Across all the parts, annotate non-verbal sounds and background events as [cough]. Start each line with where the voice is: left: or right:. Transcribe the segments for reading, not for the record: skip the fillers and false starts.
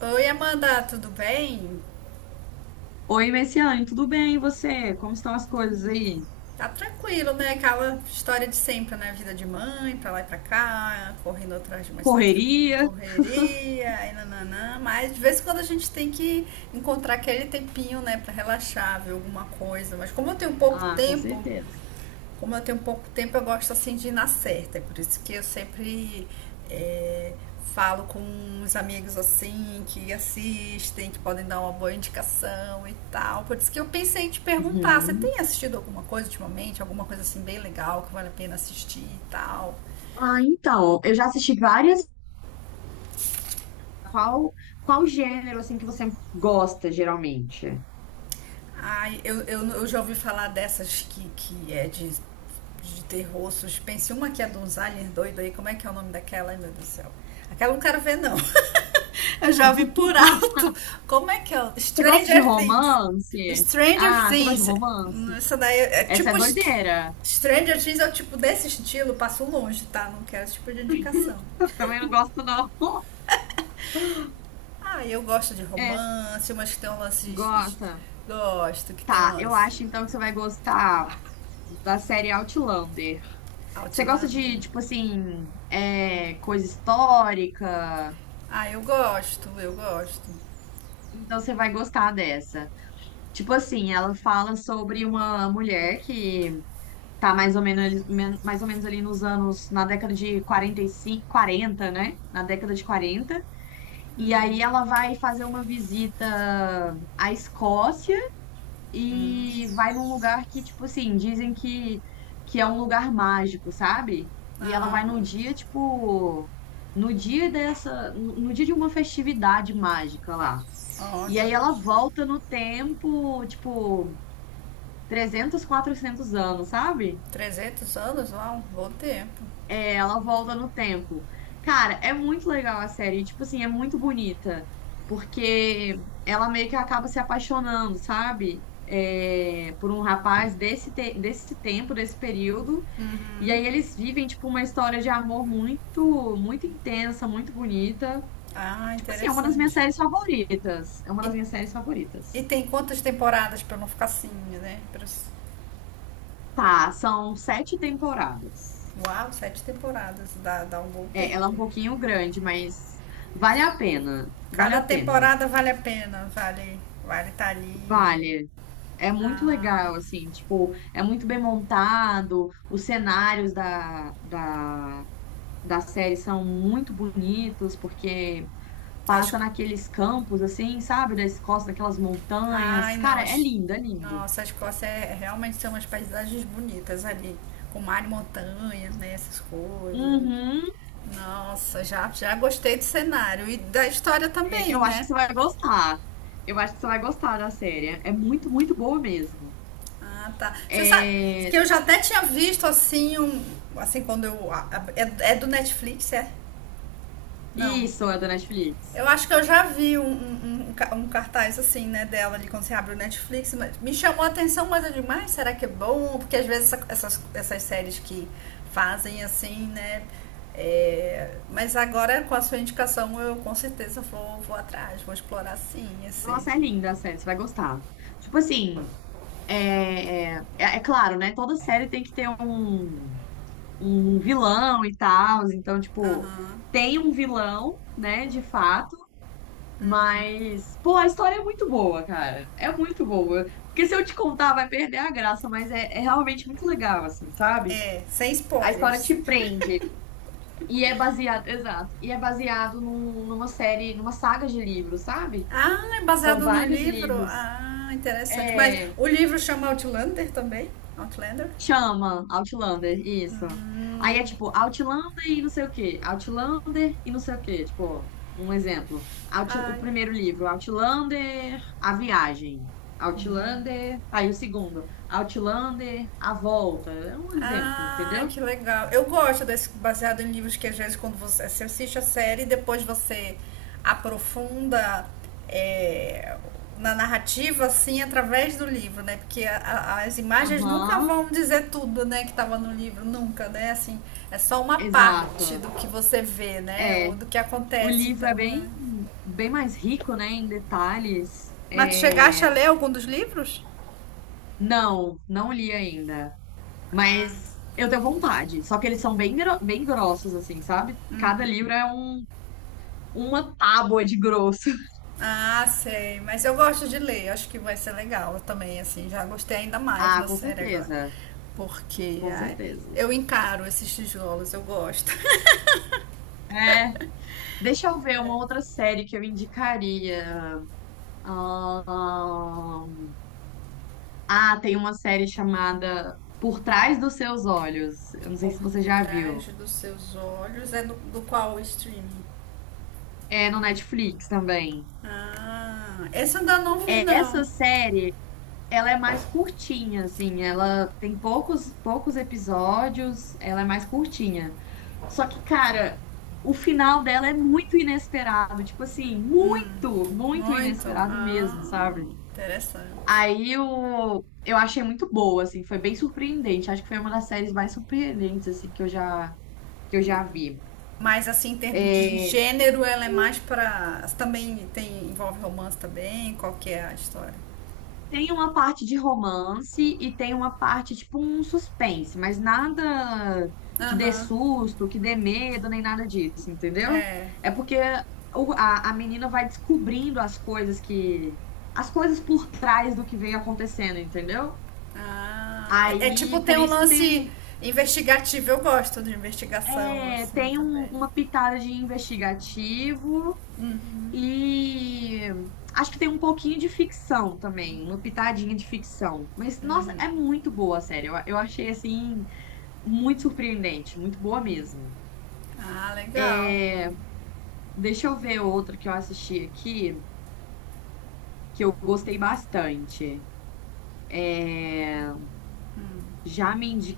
right: Oi, Amanda, tudo bem?
left: Oi, Messiane, tudo bem? E você? Como estão as coisas aí?
right: Tá tranquilo, né? Aquela história de sempre, né? Vida de mãe, pra lá e pra cá, correndo atrás de uma certa
left: Correria?
right: correria, e nananã. Mas de vez em quando a gente tem que encontrar aquele tempinho, né, pra relaxar, ver alguma coisa. Mas como eu tenho pouco
left: Ah, com
right: tempo,
left: certeza.
right: como eu tenho pouco tempo, eu gosto assim de ir na certa. É por isso que eu sempre é, falo com uns amigos assim que assistem, que podem dar uma boa indicação e tal. Por isso que eu pensei em te perguntar, você
left: Uhum.
right: tem assistido alguma coisa ultimamente? Alguma coisa assim bem legal que vale a pena assistir e tal?
left: Ah, então, eu já assisti várias. Qual, qual gênero, assim, que você gosta, geralmente? [laughs]
right: Ai, eu já ouvi falar dessas que é de terror, suspense. Uma que é dos aliens doido aí, como é que é o nome daquela? Ai, meu Deus do céu. Aquela eu não quero ver, não. [laughs] Eu já ouvi por
left: Ah,
right: alto. Como é que é?
left: você gosta de
right: Stranger Things.
left: romance?
right: Stranger
left: Ah, você gosta de
right: Things.
left: romance?
right: Essa daí é
left: Essa é
right: tipo.
left: doideira.
right: Stranger Things é o tipo desse estilo, passo longe, tá? Não quero esse tipo de indicação.
left: [laughs] Também não gosto, não.
right: Ah, eu gosto de
left: É,
right: romance, umas que tem um lance.
left: gosta.
right: Gosto, que tem
left: Tá, eu
right: umas
left: acho então que você vai gostar da série Outlander. Você gosta
right: Outlander.
left: de, tipo assim, é, coisa histórica?
right: Ah, eu gosto, eu gosto.
left: Então você vai gostar dessa. Tipo assim, ela fala sobre uma mulher que tá mais ou menos, mais ou menos ali nos anos, na década de 45, 40, né? Na década de quarenta. E aí ela vai fazer uma visita à Escócia e vai num lugar que, tipo assim, dizem que é um lugar mágico, sabe? E ela
right: Ah,
left: vai no dia, tipo, no dia dessa, no dia de uma festividade mágica lá. E
right: olha,
left: aí ela volta no tempo, tipo, 300, 400 anos, sabe?
right: 300 anos, uau, bom tempo.
left: É, ela volta no tempo. Cara, é muito legal a série, tipo assim, é muito bonita, porque ela meio que acaba se apaixonando, sabe? É, por um rapaz desse, desse tempo, desse período, e aí eles vivem, tipo, uma história de amor muito, muito intensa, muito bonita.
right: Ah,
left: Tipo assim, é uma das minhas
right: interessante.
left: séries favoritas. É uma
right: E,
left: das minhas séries
right: e
left: favoritas.
right: tem quantas temporadas para não ficar assim, né?
left: Tá, são sete temporadas.
right: Uau, sete temporadas, dá, dá um bom
left: É, ela é um
right: tempo.
left: pouquinho grande, mas vale a pena. Vale
right: Cada
left: a pena.
right: temporada vale a pena, vale estar ali.
left: Vale. É muito legal, assim, tipo, é muito bem montado, os cenários da série são muito bonitos, porque
right: As,
left: passa naqueles campos, assim, sabe, da Escócia, daquelas
right: Ai,
left: montanhas.
right: não.
left: Cara, é lindo, é lindo.
right: Nossa, a Escócia é, realmente são umas paisagens bonitas ali, com mar e montanha, né? Essas coisas.
left: Uhum.
right: Nossa, já, já gostei do cenário e da história
left: É,
right: também,
left: eu acho que
right: né?
left: você vai gostar. Eu acho que você vai gostar da série. É muito, muito boa mesmo.
right: Ah, tá. Você sabe
left: É,
right: que eu já até tinha visto assim um, assim quando eu é, é do Netflix, é? Não.
left: isso, é da
right: Eu
left: Netflix.
right: acho que eu já vi um cartaz assim, né, dela ali quando você abre o Netflix. Me chamou a atenção, mas eu digo, mas será que é bom? Porque às vezes essas, essas séries que fazem assim, né? É, mas agora com a sua indicação eu com certeza vou, vou atrás, vou explorar sim esse.
left: Nossa, é linda a série, você vai gostar. Tipo assim, é claro, né? Toda série tem que ter um, um vilão e tal. Então, tipo, tem um vilão, né, de fato. Mas, pô, a história é muito boa, cara. É muito boa. Porque se eu te contar, vai perder a graça, mas é, é realmente muito legal, assim, sabe?
right: É, sem
left: A história
right: spoilers.
left: te prende. E é baseado, exato. E é baseado numa série, numa saga de livros, sabe?
right: Ah, é
left: São
right: baseado no
left: vários
right: livro?
left: livros.
right: Ah, interessante. Mas
left: É,
right: o livro chama Outlander também? Outlander?
left: chama Outlander, isso. Aí é tipo Outlander e não sei o quê, Outlander e não sei o quê, tipo, um exemplo.
right: Ah,
left: O primeiro livro, Outlander, A Viagem. Outlander, aí o segundo, Outlander, A Volta. É um exemplo,
right: ai,
left: entendeu?
right: que legal. Eu gosto desse baseado em livros que às vezes quando você, você assiste a série e depois você aprofunda é, na narrativa, assim, através do livro, né? Porque as imagens nunca
left: Aham,
right: vão dizer tudo, né, que estava no livro, nunca, né? Assim, é só uma parte
left: exato.
right: do que você vê, né?
left: É,
right: Ou do que
left: o
right: acontece,
left: livro é
right: então.
left: bem,
right: É.
left: bem mais rico, né, em detalhes.
right: Mas tu chegaste a
left: É,
right: ler algum dos livros?
left: não, não li ainda. Mas eu tenho vontade. Só que eles são bem, bem grossos, assim, sabe? Cada livro é um, uma tábua de grosso. [laughs]
right: Ah, sei. Mas eu gosto de ler. Acho que vai ser legal também, assim. Já gostei ainda mais
left: Ah,
right: da
left: com
right: série agora.
left: certeza.
right: Porque
left: Com
right: ai,
left: certeza.
right: eu encaro esses tijolos, eu gosto. [laughs]
left: É. Deixa eu ver uma
right: É.
left: outra série que eu indicaria. Ahn, Ah, tem uma série chamada Por Trás dos Seus Olhos. Eu não sei
right: Por
left: se você já
right: trás
left: viu.
right: dos seus olhos é do, do qual streaming?
left: É no Netflix também.
right: Ah, esse eu ainda não vi,
left: É, essa
right: não.
left: série ela é mais curtinha, assim, ela tem poucos, poucos episódios, ela é mais curtinha. Só que, cara, o final dela é muito inesperado, tipo assim, muito, muito
right: Muito.
left: inesperado
right: Ah,
left: mesmo, sabe?
right: interessante.
left: Aí eu achei muito boa, assim, foi bem surpreendente. Acho que foi uma das séries mais surpreendentes, assim, que eu já vi.
right: Mas assim, em termos de gênero, ela é mais pra. Também tem, envolve romance também? Qual que é a história?
left: Tem uma parte de romance e tem uma parte, tipo, um suspense, mas nada que dê
right: Aham,
left: susto, que dê medo, nem nada disso, entendeu?
right: é.
left: É porque a menina vai descobrindo as coisas que. As coisas por trás do que vem acontecendo, entendeu?
right: Ah, é, é
left: Aí,
right: tipo
left: por
right: tem um
left: isso que tem
right: lance
left: um,
right: investigativo. Eu gosto de investigação
left: é,
right: assim
left: tem um-
right: também.
left: uma pitada de investigativo. E acho que tem um pouquinho de ficção também, uma pitadinha de ficção. Mas, nossa, é muito boa a série. Eu achei, assim, muito surpreendente, muito boa mesmo.
right: Ah, legal.
left: É, deixa eu ver outra que eu assisti aqui, que eu gostei bastante. É, já me indi-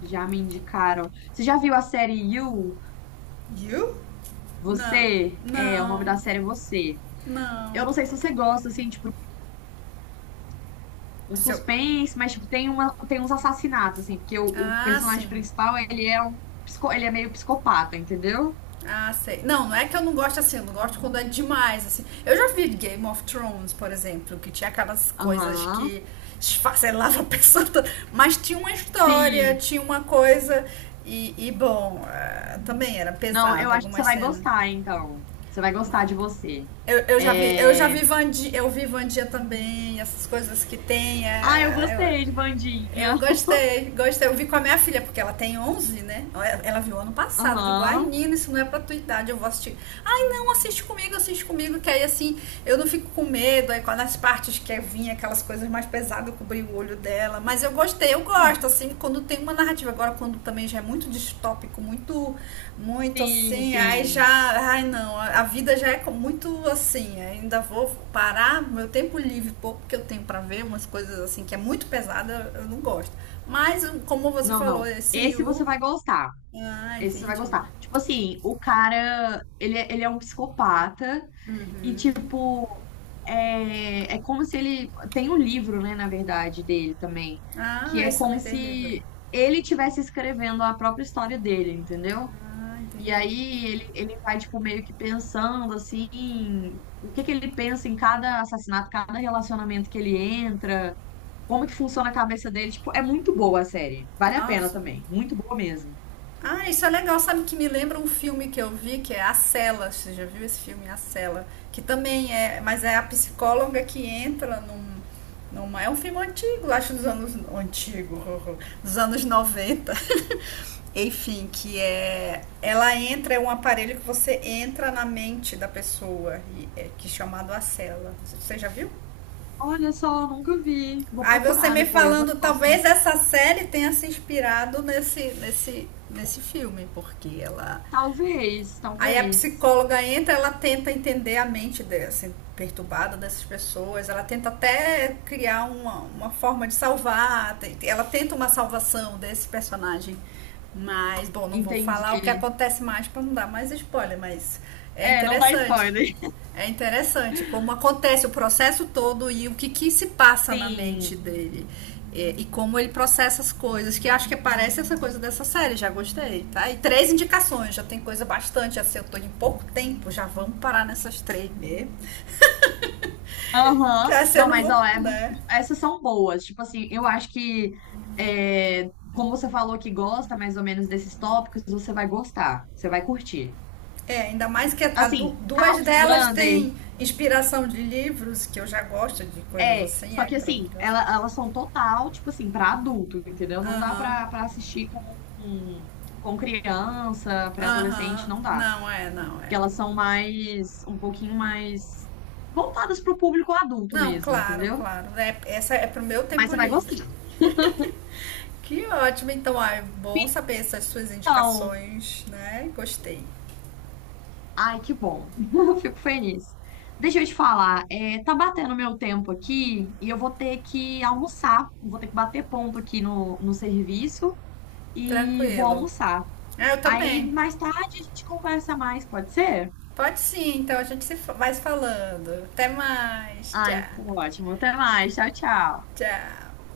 left: já me indicaram. Você já viu a série You?
right: You? Não,
left: Você? É, o nome
right: não,
left: da série é Você.
right: não.
left: Eu não sei se você gosta, assim, tipo, um
right: Seu.
left: suspense, mas tipo, tem uma, tem uns assassinatos, assim, porque o
right: Ah, sim.
left: personagem principal, ele é um, ele é meio psicopata, entendeu?
right: Ah, sei. Não, não é que eu não gosto assim, eu não gosto quando é demais, assim. Eu já vi Game of Thrones, por exemplo, que tinha aquelas coisas
left: Aham.
right: que esfacelava a pessoa toda, [laughs] mas tinha uma história,
left: Sim.
right: tinha uma coisa, e bom, também era
left: Não, eu
right: pesado
left: acho que você
right: algumas
left: vai
right: cenas,
left: gostar, então. Você vai
right: mas
left: gostar de você.
right: Eu já
left: É...
right: vi Vandia, eu vi Vandia também, essas coisas que tem.
left: Ah, eu gostei de Bandinha.
right: Eu gostei, gostei. Eu vi com a minha filha, porque ela tem 11 né? Ela viu ano passado. Eu digo, ai,
left: Aham.
right: Nina, isso não é pra tua idade, eu vou assistir. Ai, não, assiste comigo, que aí assim, eu não fico com medo. Aí quando as partes que vinha aquelas coisas mais pesadas, eu cobri o olho dela. Mas eu gostei, eu gosto, assim, quando tem uma narrativa agora quando também já é muito distópico, muito muito
left: Sim,
right: assim, aí já,
left: sim.
right: ai não, a vida já é muito assim, ainda vou parar meu tempo livre pouco que eu tenho para ver umas coisas assim que é muito pesada, eu não gosto. Mas um, como você
left: Não,
right: falou,
left: não.
right: esse
left: Esse você
right: you,
left: vai gostar.
right: ah,
left: Esse você vai
right: entendi.
left: gostar. Tipo assim, o cara, ele, ele é um psicopata. E, tipo, é, é como se ele. Tem um livro, né, na verdade, dele também,
right: Ah,
left: que é
right: esse também
left: como
right: tem livro.
left: se ele estivesse escrevendo a própria história dele, entendeu?
right: Ah,
left: E
right: entendi.
left: aí ele vai, tipo, meio que pensando, assim, o que que ele pensa em cada assassinato, cada relacionamento que ele entra, como que funciona a cabeça dele. Tipo, é muito boa a série. Vale a pena
right: Nossa,
left: também. Muito boa mesmo.
right: ah, isso é legal, sabe que me lembra um filme que eu vi, que é A Cela. Você já viu esse filme, A Cela? Que também é, mas é a psicóloga que entra num, numa, é um filme antigo, acho dos anos antigo, [laughs] dos anos 90. [laughs] Enfim, que é ela entra é um aparelho que você entra na mente da pessoa, e é, que é chamado A Cela. Você já viu?
left: Olha só, nunca vi. Vou
right: Aí você
left: procurar
right: me
left: depois, eu
right: falando,
left: gosto.
right: talvez essa série tenha se inspirado nesse filme, porque ela
left: Talvez,
right: aí a
left: talvez.
right: psicóloga entra, ela tenta entender a mente dessa, perturbada dessas pessoas, ela tenta até criar uma forma de salvar, ela tenta uma salvação desse personagem. Mas, bom, não vou
left: Entendi.
right: falar o que acontece mais para não dar mais spoiler, mas é
left: É, não dá
right: interessante.
left: spoiler.
right: É interessante como acontece o processo todo e o que, que se passa na mente
left: Sim.
right: dele. É, e como ele processa as coisas, que acho que parece essa coisa dessa série, já gostei, tá? E três indicações, já tem coisa bastante, assim, eu tô em pouco tempo, já vamos parar nessas três mesmo. Que
left: Aham.
right: assim eu
left: Não,
right: não
left: mas
right: vou,
left: ó, é muito.
right: né?
left: Essas são boas. Tipo assim, eu acho que é, como você falou que gosta mais ou menos desses tópicos, você vai gostar, você vai curtir.
right: É, ainda mais que
left: Assim, a
right: duas delas
left: Outlander
right: têm inspiração de livros, que eu já gosto de coisas
left: é,
right: assim,
left: só
right: aí
left: que assim,
right: pronto.
left: ela, elas são total, tipo assim, pra adulto, entendeu? Não dá
right: Aham, uhum,
left: pra assistir com criança, pré-adolescente,
right: aham,
left: não
right: uhum.
left: dá.
right: Não é, não
left: Porque
right: é.
left: elas são mais, um pouquinho mais voltadas pro público adulto
right: Não,
left: mesmo,
right: claro,
left: entendeu?
right: claro. É, essa é pro meu
left: Mas
right: tempo
left: você vai gostar.
right: livre. Que ótimo, então, ah, é bom saber essas suas
left: Então,
right: indicações, né? Gostei.
left: ai, que bom. [laughs] Fico feliz. Deixa eu te falar, é, tá batendo meu tempo aqui e eu vou ter que almoçar. Vou ter que bater ponto aqui no serviço e vou
right: Tranquilo.
left: almoçar.
right: Ah, eu
left: Aí
right: também.
left: mais tarde a gente conversa mais, pode ser?
right: Pode sim, então a gente se fa- vai se falando. Até mais. Tchau,
left: Ai, tá ótimo. Até mais. Tchau, tchau.
right: tchau.